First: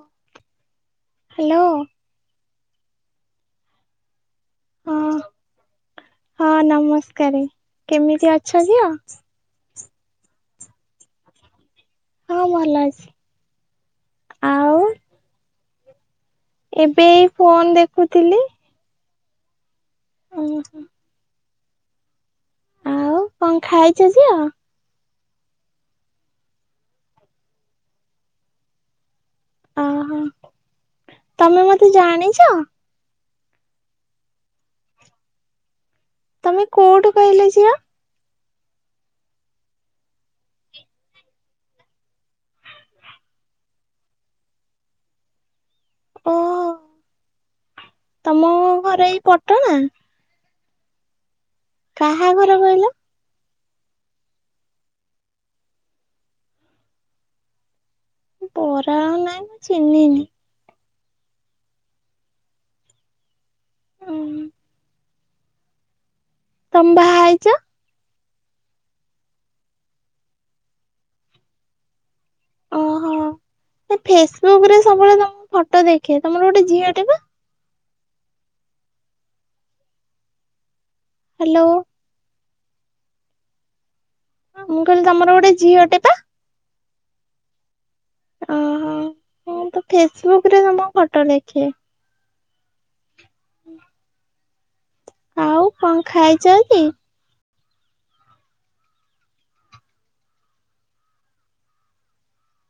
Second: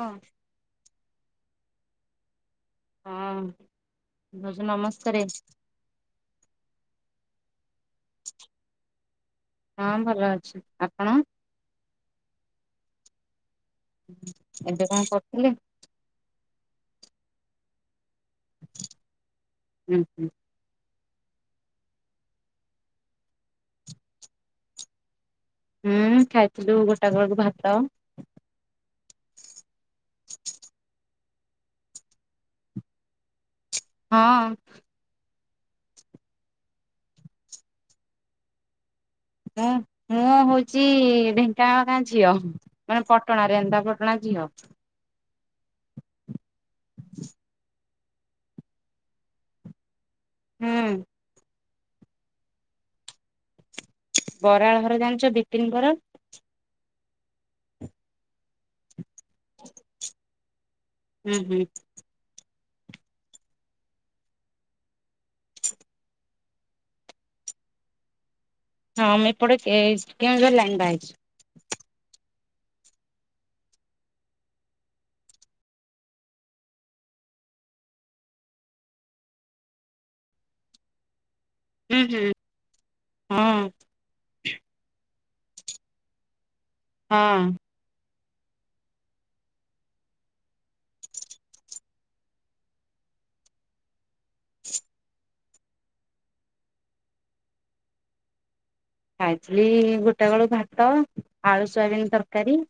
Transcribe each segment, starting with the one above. ହଁ ହ୍ୟାଲୋ। ହଁ ଭାଉଜ ହଁ ନମସ୍କାରେ। ହଁ ନମସ୍କାରେ କେମିତି ଅଛ ଝିଅ? ହଁ ଭଲ ଅଛି ଆପଣ? ହଁ ଭଲ ଅଛି। ଆଉ ଏବେ କଣ କରୁଥିଲେ? ଏବେ ଏ ଫୋନ ଦେଖୁଥିଲି। ହୁଁ ହୁଁ। ହୁଁ ହଁ। ଆଉ କଣ ଖାଇଚ ଝିଅ? ହୁଁ ଖାଇଥିଲୁ ଗୋଟାକ ବେଳକୁ ଭାତ। ଓହୋ ତମେ ମତେ ଜାଣିଛ? ହଁ। ତମେ କୋଉଠୁ କହିଲ ଝଅ? ହଁ ମୁଁ ହଉଛି ଢେଙ୍କାନାଳ ଗାଁ ଝିଅ। ମାନେ ପଟଣା ରେଣନ୍ଦାପଟଣା ଝିଅ। ଓହୋ ତମ ଘର ଏଇ ପଟଣା? ହୁଁ। କାହାଘର କହିଲ? ବରାଳ ଘର ଜାଣିଛ ବିପିନ ବରାଳ? ବରାଳ ନାଇଁ ମୁଁ ଚିହ୍ନିନି। ହୁଁ ହୁଁ। ହୁଁ। ତମେ ବାହା ହେଇଚ? ହଁ ମୁଁ ଏପଟେ କେ କେଉଁଝର ଲାଇନ୍ ବାହାହେଇଚି। ଓହୋ ଫେସବୁକରେ ସବୁବେଳେ ତମ ଫଟୋ ଦେଖେ ତମର ଗୋଟେ ଝିଅଟେ ପା? ହ୍ୟାଲୋ। ଉହୁଁ ହଁ। ମୁଁ କହିଲି ତମର ଗୋଟେ ଝିଅଟେ ବା? ହଁ। ଓହୋ ହଁ ତ ଫେସବୁକରେ ତମ ଫଟୋ ଦେଖେ। ଆଉ କଣ ଖାଇଚ କି? ଖାଇଚିଲି ଗୋଟେବେଳୁ ଭାତ ଆଳୁ ସୋୟାବିନ୍ ତରକାରୀ।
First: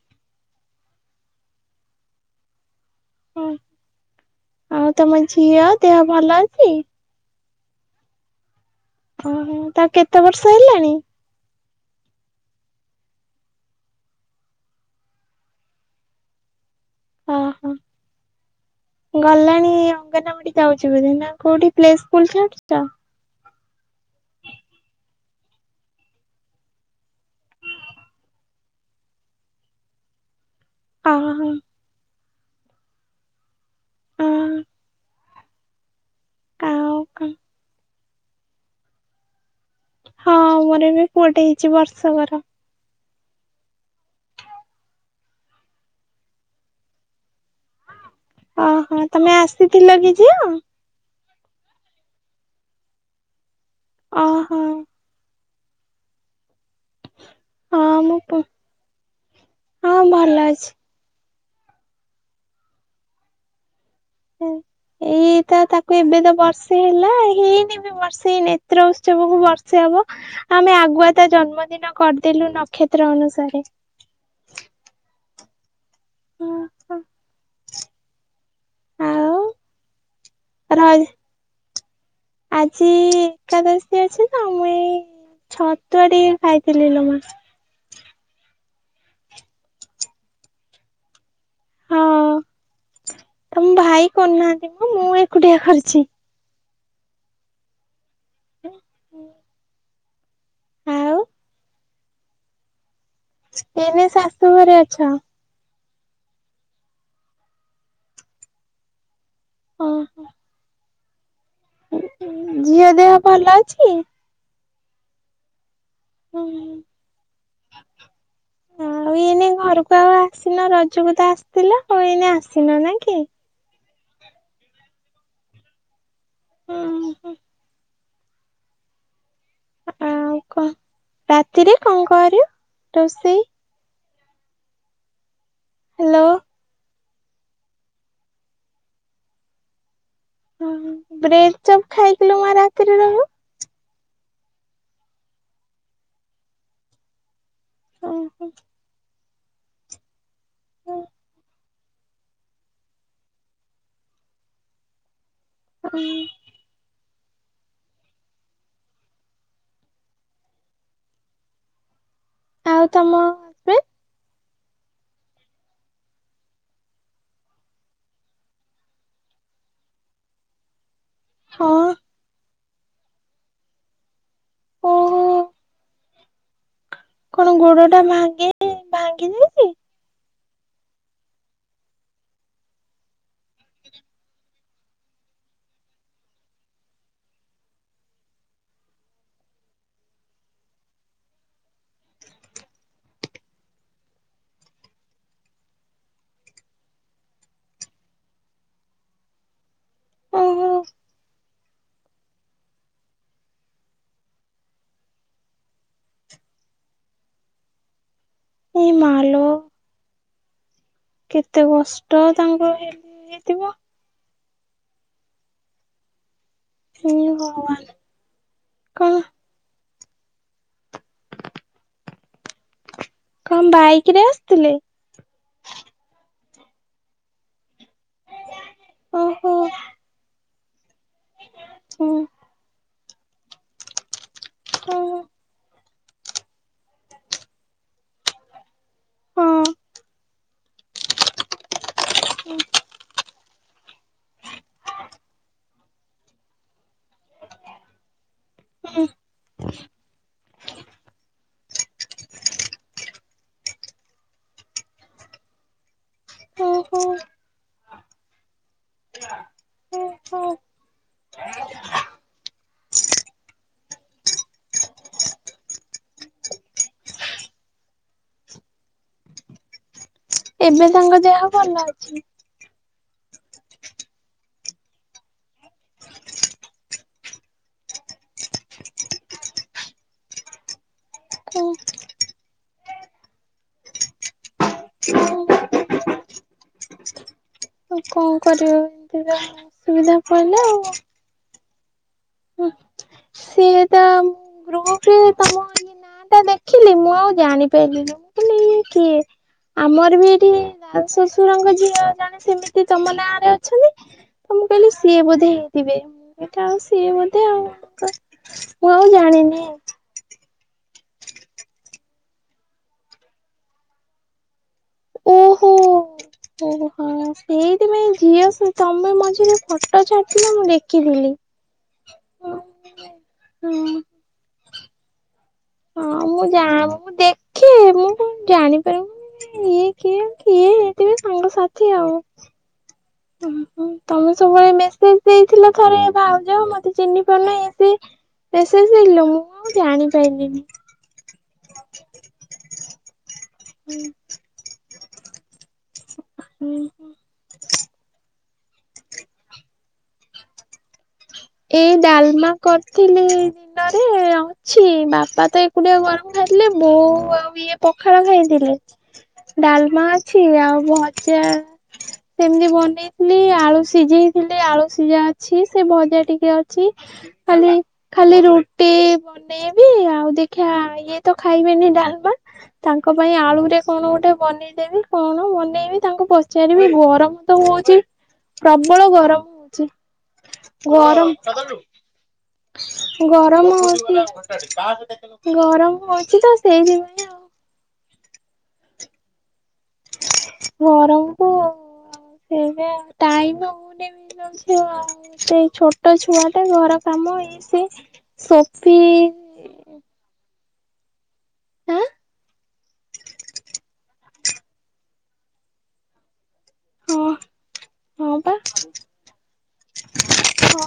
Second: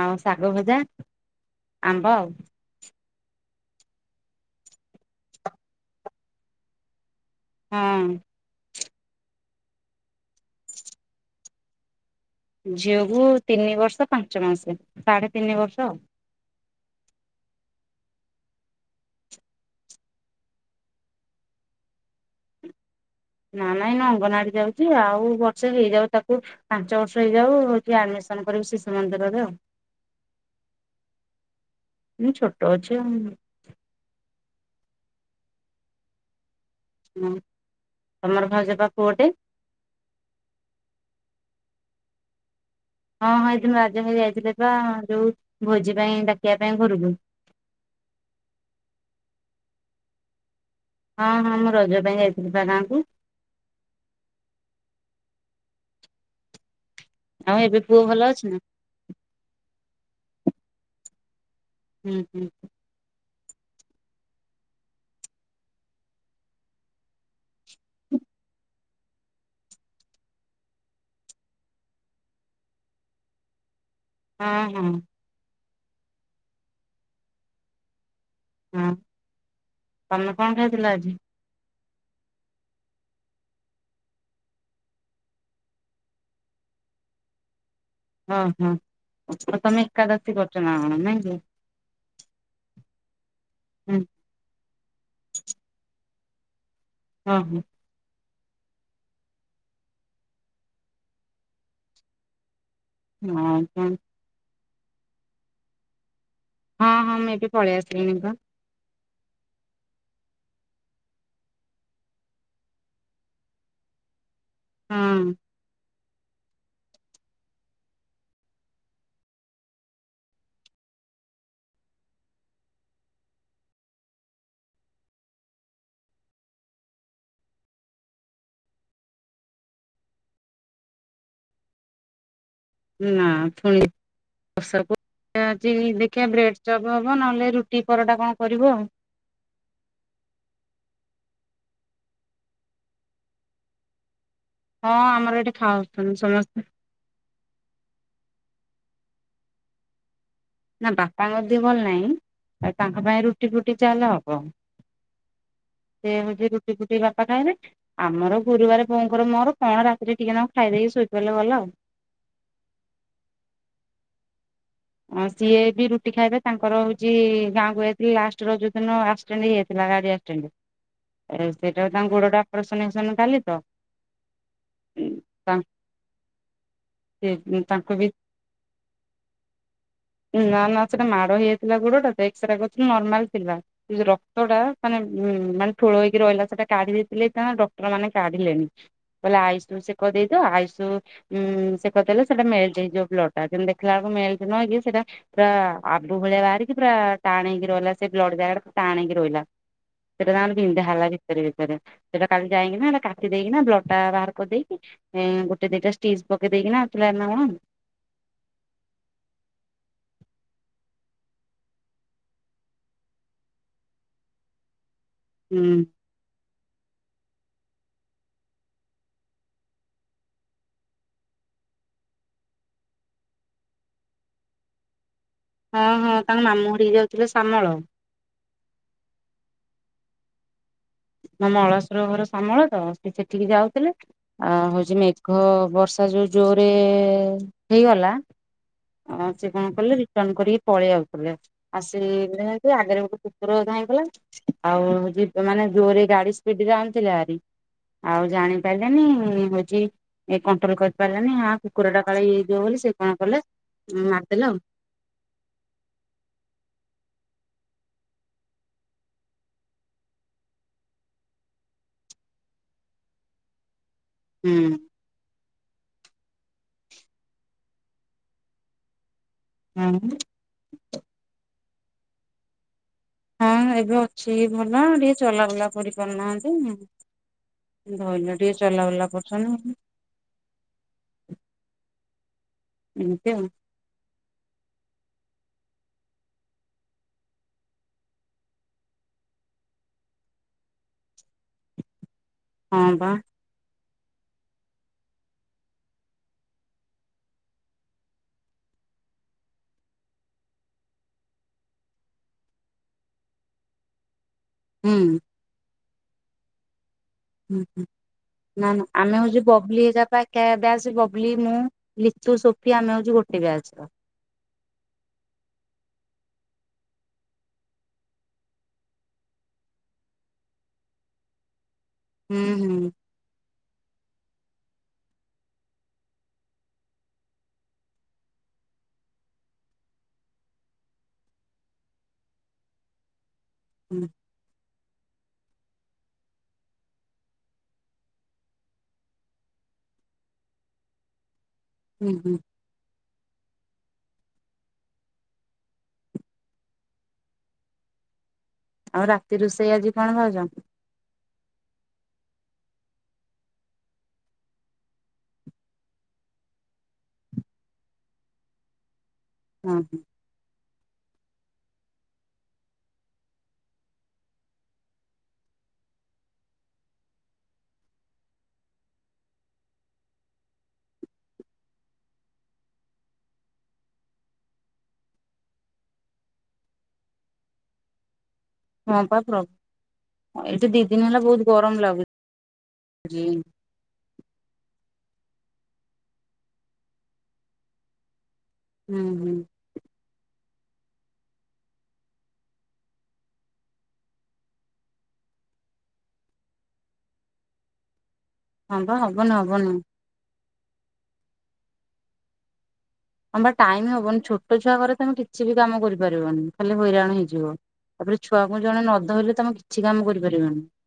ଆଉ ଶାଗ ଭଜା ଆମ୍ବ ଆଉ। ହଁ ଆଉ ତମ ଝିଅ ଦେହ ଭଲ ଅଛି? ହଁ। ଓହୋ ତାକୁ କେତେ ବର୍ଷ ହେଲାଣି? ଝିଅକୁୁ ତିନି ବର୍ଷ ପାଞ୍ଚ ମାସ ସାଢେ ତିନି ବର୍ଷ। ଅହଃ। ଗଲାଣି ଅଙ୍ଗନାବାଡି ଯାଉଛି ବୋଧେ ନା କୋଉଠି ପ୍ଲେ ସ୍କୁଲ ଛାଡୁଚ? ନା ନାଇଁ ଏନା ଅଙ୍ଗନଡି ଯାଉଛି ଆଉ ବର୍ଷେ ହେଇଯାଉ ତାକୁ ପାଞ୍ଚ ବର୍ଷ ହେଇଯାଉ ହଉଠି ଆଡମିସନ କରିବୁ ଶିଶୁ ମନ୍ଦିରରେ ଆଉ। ଅହଃ। ମୁଁ ଛୋଟ ଅଛି ଆଉ ଅହଃ। ଆଉ କଣ? ହୁଁ ତମର ଭାଉଜବା ପୁଅଟେ? ହଁ ମୋର ଏବେ ପୁଅଟେ ହେଇଛି ବର୍ଷକର। ହଁ ହଁ ଏଇଦିନ ରାଜା ଭାଇ ଯାଇଥିଲେ ପା ଯୋଉ ଭୋଜି ପାଇଁ ଡାକିବା ପାଇଁ ଘରୁକୁୁ। ଓହୋ ତମେ ଆସିଥିଲ କି ଯିଅ? ହଁ ହଁ ମୁଁ ରଜ ପାଇଁ ଯାଇଥିଲି ବା ଗାଁକୁ। ଓହୋ। ଆଉ ଏବେ ପୁଅ ହଁ ମୁଁ ଭଲ ପୁ- ଅଛି ନା? ହଁ ଭଲ ଅଛି। ହୁଁ ହୁଁଁ। ହୁଁ। ଏଇ ତ ତାକୁ ଏବେ ତ ବର୍ଷେ ହେଲା ହେଇନି ବି ବର୍ଷେ ନେତ୍ର ଉତ୍ସବକୁ ବର୍ଷେ ହବ। ଆମେ ଆଗୁଆ ତା ଜନ୍ମଦିନ କରିଦେଲୁ ନକ୍ଷତ୍ର ଅନୁସାରେ। ହଁ ହଁ। ହଁ। ହଁ ଆଉ ତମେ କଣ ର ଖାଇଥିଲା ଆଜି? ଆଜି ଏକାଦଶ ଦ ଅଛି ତ ମୁଇ ଏଇ ଛତୁଆ ଟିକେ ଖାଇଥିଲି ନ ମାସ। ଓହୋ ପ୍ରଥମେ ଏକାଦଶୀ କରଛ ନା ଆଣ ନାଇଁ କି? ହଁ ତମ ହୁଁ ଭାଇ କରୁନାହାନ୍ତି ମୁଁ ମୁଁ ଏକୁଟିଆ କରିଛି। ହଁ ହଁ। ହ ହ। ହଁ ଏନେ ଶାଶୁ ଘରେ ଅଛ? ହଁ ହଁ ମୁଁ ଏଠି ପଳେଇ ଆସିଲିିନିକା। ଓହୋ। ଝିଅ ଦେହ ଭଲ ଅଛି? ହଁ। ହୁଁ ହୁଁ। ଆଉ ଏଇନେ ଘରକୁ ଆଉ ଆସିନ ରଜକୁ ତ ଆସିଥିଲ ଆଉ ଏଇନେ ଆସିନ ନା କି? ହୁଁ ହଁ। ଆଉ କଣ ରାତିରେ କଣ କରିବ? ରୋଷେଇ ନାୁଣି ଚ ହ୍ୟାଲୋ ଦେଖିବା ବ୍ରେଡ ଚପ। ଯିବ ନହେଲେ ରୁଟି ପରଟା କଣ କରିବ ଆଉ। ଓ ବ୍ରେ ସବ ଖାଇକଥିଲୁ ମା ରାତିରେ ରହ। ହଁ ଆମର ଏଠି ଖାଉଛନ୍ତି ସମସ୍ତେ। ଓହୋ। ନା ବାପାଙ୍କ ଦି ଭଲ ନାହିଁ ତାଙ୍କ ପାଇଁ ରୁଟି ଫୁଟି ଚାଲ ହବ। ସେ ମୁି ରୁଟି ପୁଟି ବାପା କାଇ ନାହି ଆମର ଗୁରୁବାର ଫୋଣ କର ମୋର କ ସେ ଣ ରାତିରେ ଟିକିେ ତାମଙ୍କୁ ଖାଇଦେଇକି ଶୋଇପାରିଲେ ଗଲ ଆଉ ଆଉ ତମ ହଜବେଣ୍ଡ ସିଏ ବି ରୁଟି ଖାଇବେ ତାଙ୍କର ହଉଛି ଗାଁକୁ ଯାଇଥିଲଥିଲେ ଲଷ୍ଟ ର ଯୋଉ ଦିନ ଆଷ୍ଟାଣ୍ଡ ହେଇଯାଇଥିଲା ଗାଡି ଆଷ୍ଟାଣ୍ଡରେ ହ ଆ ସେଇଟା ତାଙ୍କ ଗୋଡଟା ଅପରେସନ୍ ଫସନ କଲି ତ ଓହୋ ତା କଣ ଗୋଡ ଟା ଭାଙ୍ଗି ଭାଙ୍ଗି ଦେଇଛି? ନା ନା ସେଟା ମାଡ ହେଇଯାଇଥିଲା ଗୋଡଟା ତ ଏକ୍ସରେ କରୁଥିଲୁ ନର୍ମାଲ ଥିଲା। ସେଉ ରକ୍ତ ଟା ମାନେ ଉ ମାନେ ଠୋଳ ହେଇକି ରହିଲା ସେଟା କାଢି ଦେଇଥିଲେ ଡକ୍ଟର ମାନେ କାଢିଲେଣି। ବୋଇଲେ ଆଇସୁ ସେ କହିଦେଇଦ ଆଇଷୁ ଉୁଁ ସେ କ କହିଲେ ସେଟା ମେଳିଛି ଯୋଉ ଲଟା ଯେମତି ଦେଖିଲା ବଳକୁ ମେଳିଛି ନ କି ସେଇଟା ପୁରା ଆବୁ ଭଳିଆ ବାହାରିକି ପୁରା ଟାଣ ହେଇକି ରହିଲା ସେ ବ୍ଲ ଜାଗା ପା ଟାଣଇକି ରହିଲା। ସେରେ ତା ଓହୋ ଭିଧେ ହେଲା ଭିତରେ ଭିତରେ ସେଇଟା କାଲି ଯାଇକିନା କାଟି ଦେଇକିନା ବ୍ଲଡ ଟା ବାହାର କରିଦେଇକି ଏ ଗୋଟେ ଦିଟା ଷ୍ଟିଜ ପକେଇ ଦେଇକିନା ଆଉଥିଲା ନା ଏଇ ମାଲ କେତେ କଷ୍ଟ ତାଙ୍କର ହେ ହେଇଥିବ। ହୁଁ। ହ ଭଗବାନ କଣ? କଣ ବାଇକ ରେ ଆସିଥିଲେ? ହଁ ହଁ ତାଙ୍କ ମାମୁଁ ଘଡିକି ଯାଉଥିଲେ ଶାମଳ। ଓହୋ। ଆ ମଳସର ହୁଁ ଘର ସାମଳ ତ ସେ ସେଠିକି ଯାଉଥିଲେ ଆ ହଉଛି ମେଘ ବର୍ଷ ତା ଯୋଉ ଜୋରେ ହେଇଗଲା ଆଉ ସେ କଣ କିଲ ରିଟର୍ଣ କରିକି ପଳେଇ ଆଉଥିଲେ। ଆସ ଆଗରେ ଗୋଟେ କୁକୁର ଯାଇଁଗଲା ଆଉ ଯ ମାନେ ଜୋରରେ ଗାଡି ସ୍ପିଡି ରେ ଆଣିଥିଲା ଗାଡ଼ି ଆଉ ଜାଣି ପାରିଲାନି ହଉଛି ଏ କଣ୍ଟ୍ରୋଲ କରି ପାରିଲାନି ହା କୁକୁର ଟା କାଳେ ହେଇଯିବ ବୋଲି ସେ କଣ କଲେ ମାରିଦେଲେ ଆଉ। ଓହୋ। ହୁଁ। ହୁଁ। ଏବେ ତାଙ୍କ ଦେହ ଭଲ ଅଛି। ହଁ ଏବେ ଅଛି ଭଲ ଟିକେ ଚଲାବୁଲା କରି ପାରୁନାହାନ୍ତି। ଧରିଲ ଟିକେ ଚଲାବୁଲା କରୁଛନ୍ତି। ଆଉ ଏଛ ହଁ ଆଉ କଣ କରିବ ଏମିତି ଅସୁବିଧା ପଡ଼ିଲ ଆଉ। ହଁ ବା। ସିଏଟ ଗୃହରେ ତାମ ସେଟା ଦେଖିଲି ମୁଁ ଆଉ ଜାଣିପାରିଲିନି ମୁଁ କହିଲି ଇଏ କିଏ। ଆମର ବି ଏଠି ଶଶୁରଙ୍କ ଝିଅ ଜାଣେ ସେମିତି ତମ ନାଁରେ ଅଛନ୍ତି। ତ ମୁଁ କହିଲି ହୁଁ ସିଏ ବୋଧେ ହେଇଥିବେ ମୁଁ ଏଇଟା ଆଉ। ସିଏ ବୋଧେ ହୁଁ ଆଉ। ହୁଁ ନା ନା ମୁଁ ଆଉ ଆମେ ହଉଛୁ ଜାଣିନି। ବବୁଲି ହେଯା ପାଇଁ ବ୍ୟାଜ ବବଲି ମୁଁ ଲିଚୁ ସୋଫି ଆମେ ହଉଛି ଗୋଟେ ବ୍ୟାଜ ର ଓହୋ ଓ ହଁ ସେଇ ତ ମ ଝିଅ ତମେ ମଝିରେ ଫଟୋ ଛାଟିଲ ମୁଁ ଦେଖିଥିଲି। ହୁଁ ହୁଁ। ହଁ। ହଁ ମୁଁ ଯା ମୁଁ ଦେଖେ ମୁଁ କଣ ଜାଣିପାରିବି। ଇଏ କିଏ! କିଏ ହେଇଥିବେ ସାଙ୍ଗ ସାଥି ଆଉ। ଓହୋଃ, ହୁଁ। ତମେ ସବୁବେଳେ ମେସେଜ ଦେଇଥିଲ ଥରେ ଭାଉଜ ମତେ ଚିହ୍ନି ପାରୁନ ଇଏ ସିଏ। ମେସେଜ ଦେଖିଲି ମୁଁ ଜାଣିପାରିଲିନି। ହୁଁ ହୁଁ। ହୁଁ। ହୁଁ। ଆଉ ରାତି ରୋଷେଇ ଆଜି କଣ ଭାଉଜ। ଏଇ ଡାଲମା କରିଥିଲି। ଦିନରେ ଅଛି ବାପା ତ ଏକୁଟିଆ ଗରମ ଖାଇଥିଲେ ବୋଉ ଆଉ ଇଏ ପଖାଳ ଖାଇଥିଲେ। ହଁ ହଁ। ଡାଲମା ଅଛି ଆଉ ଭଜା ସେମିତି ବନେଇଥିଲି ଆଳୁ ସିଝେଇଥିଲି ଆଳୁ ସିଝା ଅଛି। ସେ ଭଜା ଟିକେ ଅଛି, ଖାଲି ଖାଲି ରୁଟି ବନେଇବି ଆଉ ଦେଖିବା ଇଏ ତ ଖାଇବେନି ଡାଲମା। ତାଙ୍କ ପାଇଁ ଆଳୁ ରେ କଣ ଗୋଟେ ବନି ଇଦେବି କଣ ମନେଇବି ତାଙ୍କୁ ପଚାରିବି ଗରମ ତ ହଉଛି। ହଁ ପ୍ରବଳ ପା ପ୍ରଭୁ ଗରମ ଏଇଠି ଦି ହଉଛି। ଦିନ ହେଲା ବହୁତ ଗରମ ଲାଗୁଛି। ଗରମ ହଉଛି, ଗରମ ହଉଛି ତ ସେଇଦିନ ହୁଁ, ହୁଁ,। ଗରମକୁୁ ଆଉ ସେବେ ଆଉ ଟାଇମ ହଉନି ବି। ସେ [unintelligible] ସେଇ ଛୋଟ ଛୁଆଟା ଘର କାମ ଇଏ ସିଏ। ହଁ ସୋଫି ବା ହବନ ହବନି। ଆଁ ହମ ବା ଟାଇମ ହବନି ଛୋଟ ଛୁଆ ଘରେ ତମେ କିଛି ବି କାମ କରିପାରିବନି। ଖାଲି ହଁ ହଇରାଣ ହେଇଯିବ, ତାପରେ ହଁ ପା ଛୁଆଙ୍କୁ ଜଣେ ନଧରିଲେ ତମେ କିଛି କାମ କରିପାରିବନି। ହଁ।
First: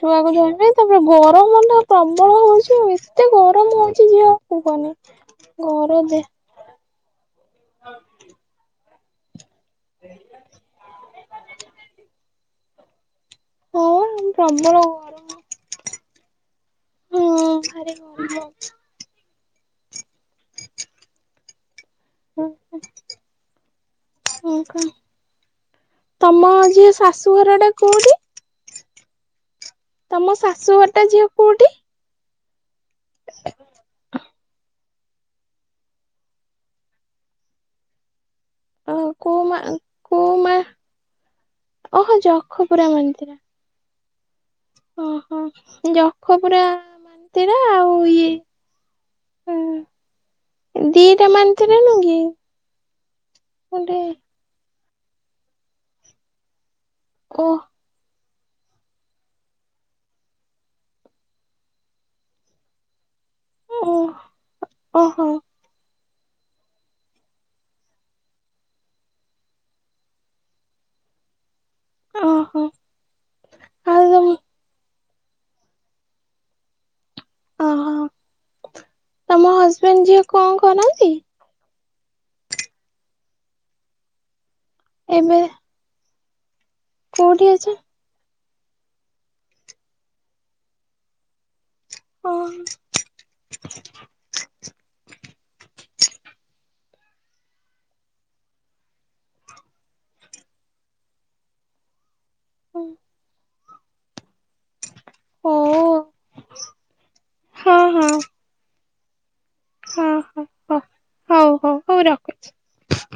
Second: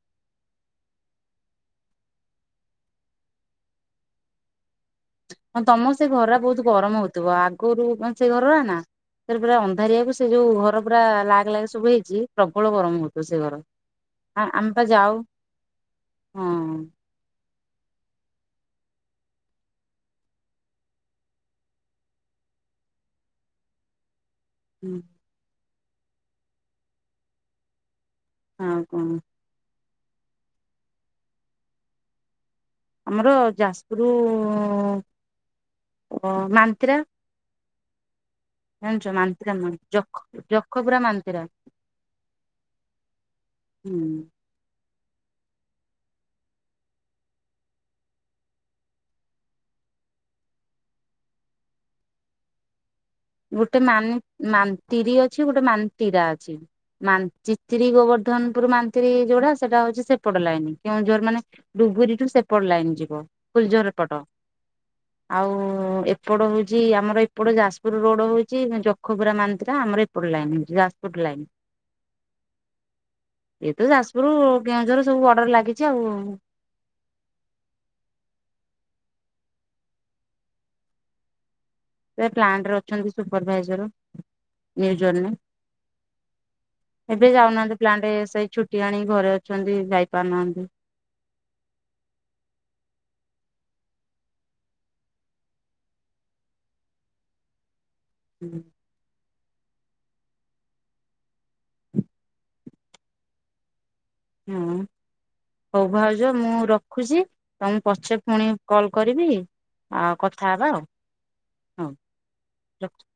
ଛୁଆକୁ ଧରିବି ତାପରେ ଗରମଟା ପ୍ରବଳ ହଉଛି ଆ ଏତେ ଗରମ ହଉଛି ଝିଅ କୁହନି। ହଁ ତମର ଘର ସେ ଦେ ଘରଗୁରା ବହୁତ ଗରମ ହଉଥିବଆଗରୁ ସେ ଘରଗୁରା ନା ସେ ପୁରା ଅନ୍ଧାରିଆକୁ ସେ ଯୋଉ ଘର ପୁରା ଲାଗ୍ ଲାଗ୍ ସବୁ ହେଇଛି ପ୍ରବଳ ଗରମ ହଉଥିବ ସେ ଘର। ହଁ, ଆ ଆମେ ପ୍ରବଳ ପା ଯାଉ ଗରମ। ହଁ ହଁ ଖାଲି ଘର୍ମ। ହଁ ହୁଁ। ହୁଁ। ତମ ଝିଅ ଶାଶୁଘରଟା କୋଉଠି? ହଁ, କଣ? ତମ ଶାଶୁ ଘରଟା ଝିଅ କୋଉଠି? ଆମର ଯାଜପୁର ମାନ୍ତ୍ରା। ଅ ଜାଣିଛ କୋଉ ମା ମାନ୍ତ୍ରା କୋଉ ମା ଯଖପୁରା ମାନ୍ତ୍ରା। ଓହୋ ଜଖପୁରା ମନ୍ଦିର ହୁଁ। ଓହୋ ଯଖପୁରା ମାନ୍ତ୍ରା ଆଉ ଇଏ? ହୁଁ, ଦିଟା ମାନ୍ତ୍ରା ନୁହେଁ କି? ଗୋଟେ ମାନ ମାନ୍ତିରି ଅଛି ଗୋଟେ ମାନ୍ତିରା ଅଛି ଓ ମାନଚିତ୍ ଶ୍ରୀ ଗୋବର୍ଦ୍ଧନପୁର ମାନ୍ତିରୀ ଯୋଉଟା ସେଟା ହଉଛି ସେପଟ ଲାଇନ କେଉଁଝର ମାନେ ଡୁଗରିୀ ଠୁ ସେପଟ ଲାଇନ୍ ଯିବ। କୁଲଝର ଓ ଏପଟ ଓହୋ ଆଉ ଏପଟ ହଉଛି ଆମର ଏପଟ ଯାଜପୁର ପୁର୍ ରୋଡ ହଉଛି ଯଖପୁରା ମାନ୍ତ୍ରା ଆମର ଏପଟ ଲାଇନ ହେଉଛି ଯାଜପୁର ଲାଇନ୍। ଓହୋ ଏଇ ତ ଆଉ ତମ ଯାଜପୁର କେଉଁଝର ସବୁ ବର୍ଡର ଲାଗିଛି ଆଉ ଓହୋ, ତମ ହଜବେଣ୍ଡ ଝିଅ କଣ କରନ୍ତି? ସେ ପ୍ଲାଣ୍ଟରେ ଅଛନ୍ତି ସୁପରଭାଇଜର ନ୍ୟୁଜନ୍ ରେ ଏବେ ଏବେ କୋଉଠି ଅଛ? ଯାଉନାହାନ୍ତି ପ୍ଲାଣ୍ଟ ସେଇ ଛୁଟି ଆଣି ଘରେ ଅଛନ୍ତି ଯାଇ ପାରୁନାହାନ୍ତି। ଓହୋ। ହୁଁ। ହୁଁ। ହଁ। ହଉ ଭାଉଜ ମୁଁ ରଖୁଛି ହଉ ତମକୁ ହଁ ପଛେ ପୁଣି କଲ କରିବି। ହଁ ଆଉ ହଁ କଥା ହେବା ହଁ ଆଉ ହଉ ହଉ ରଖୁଚି।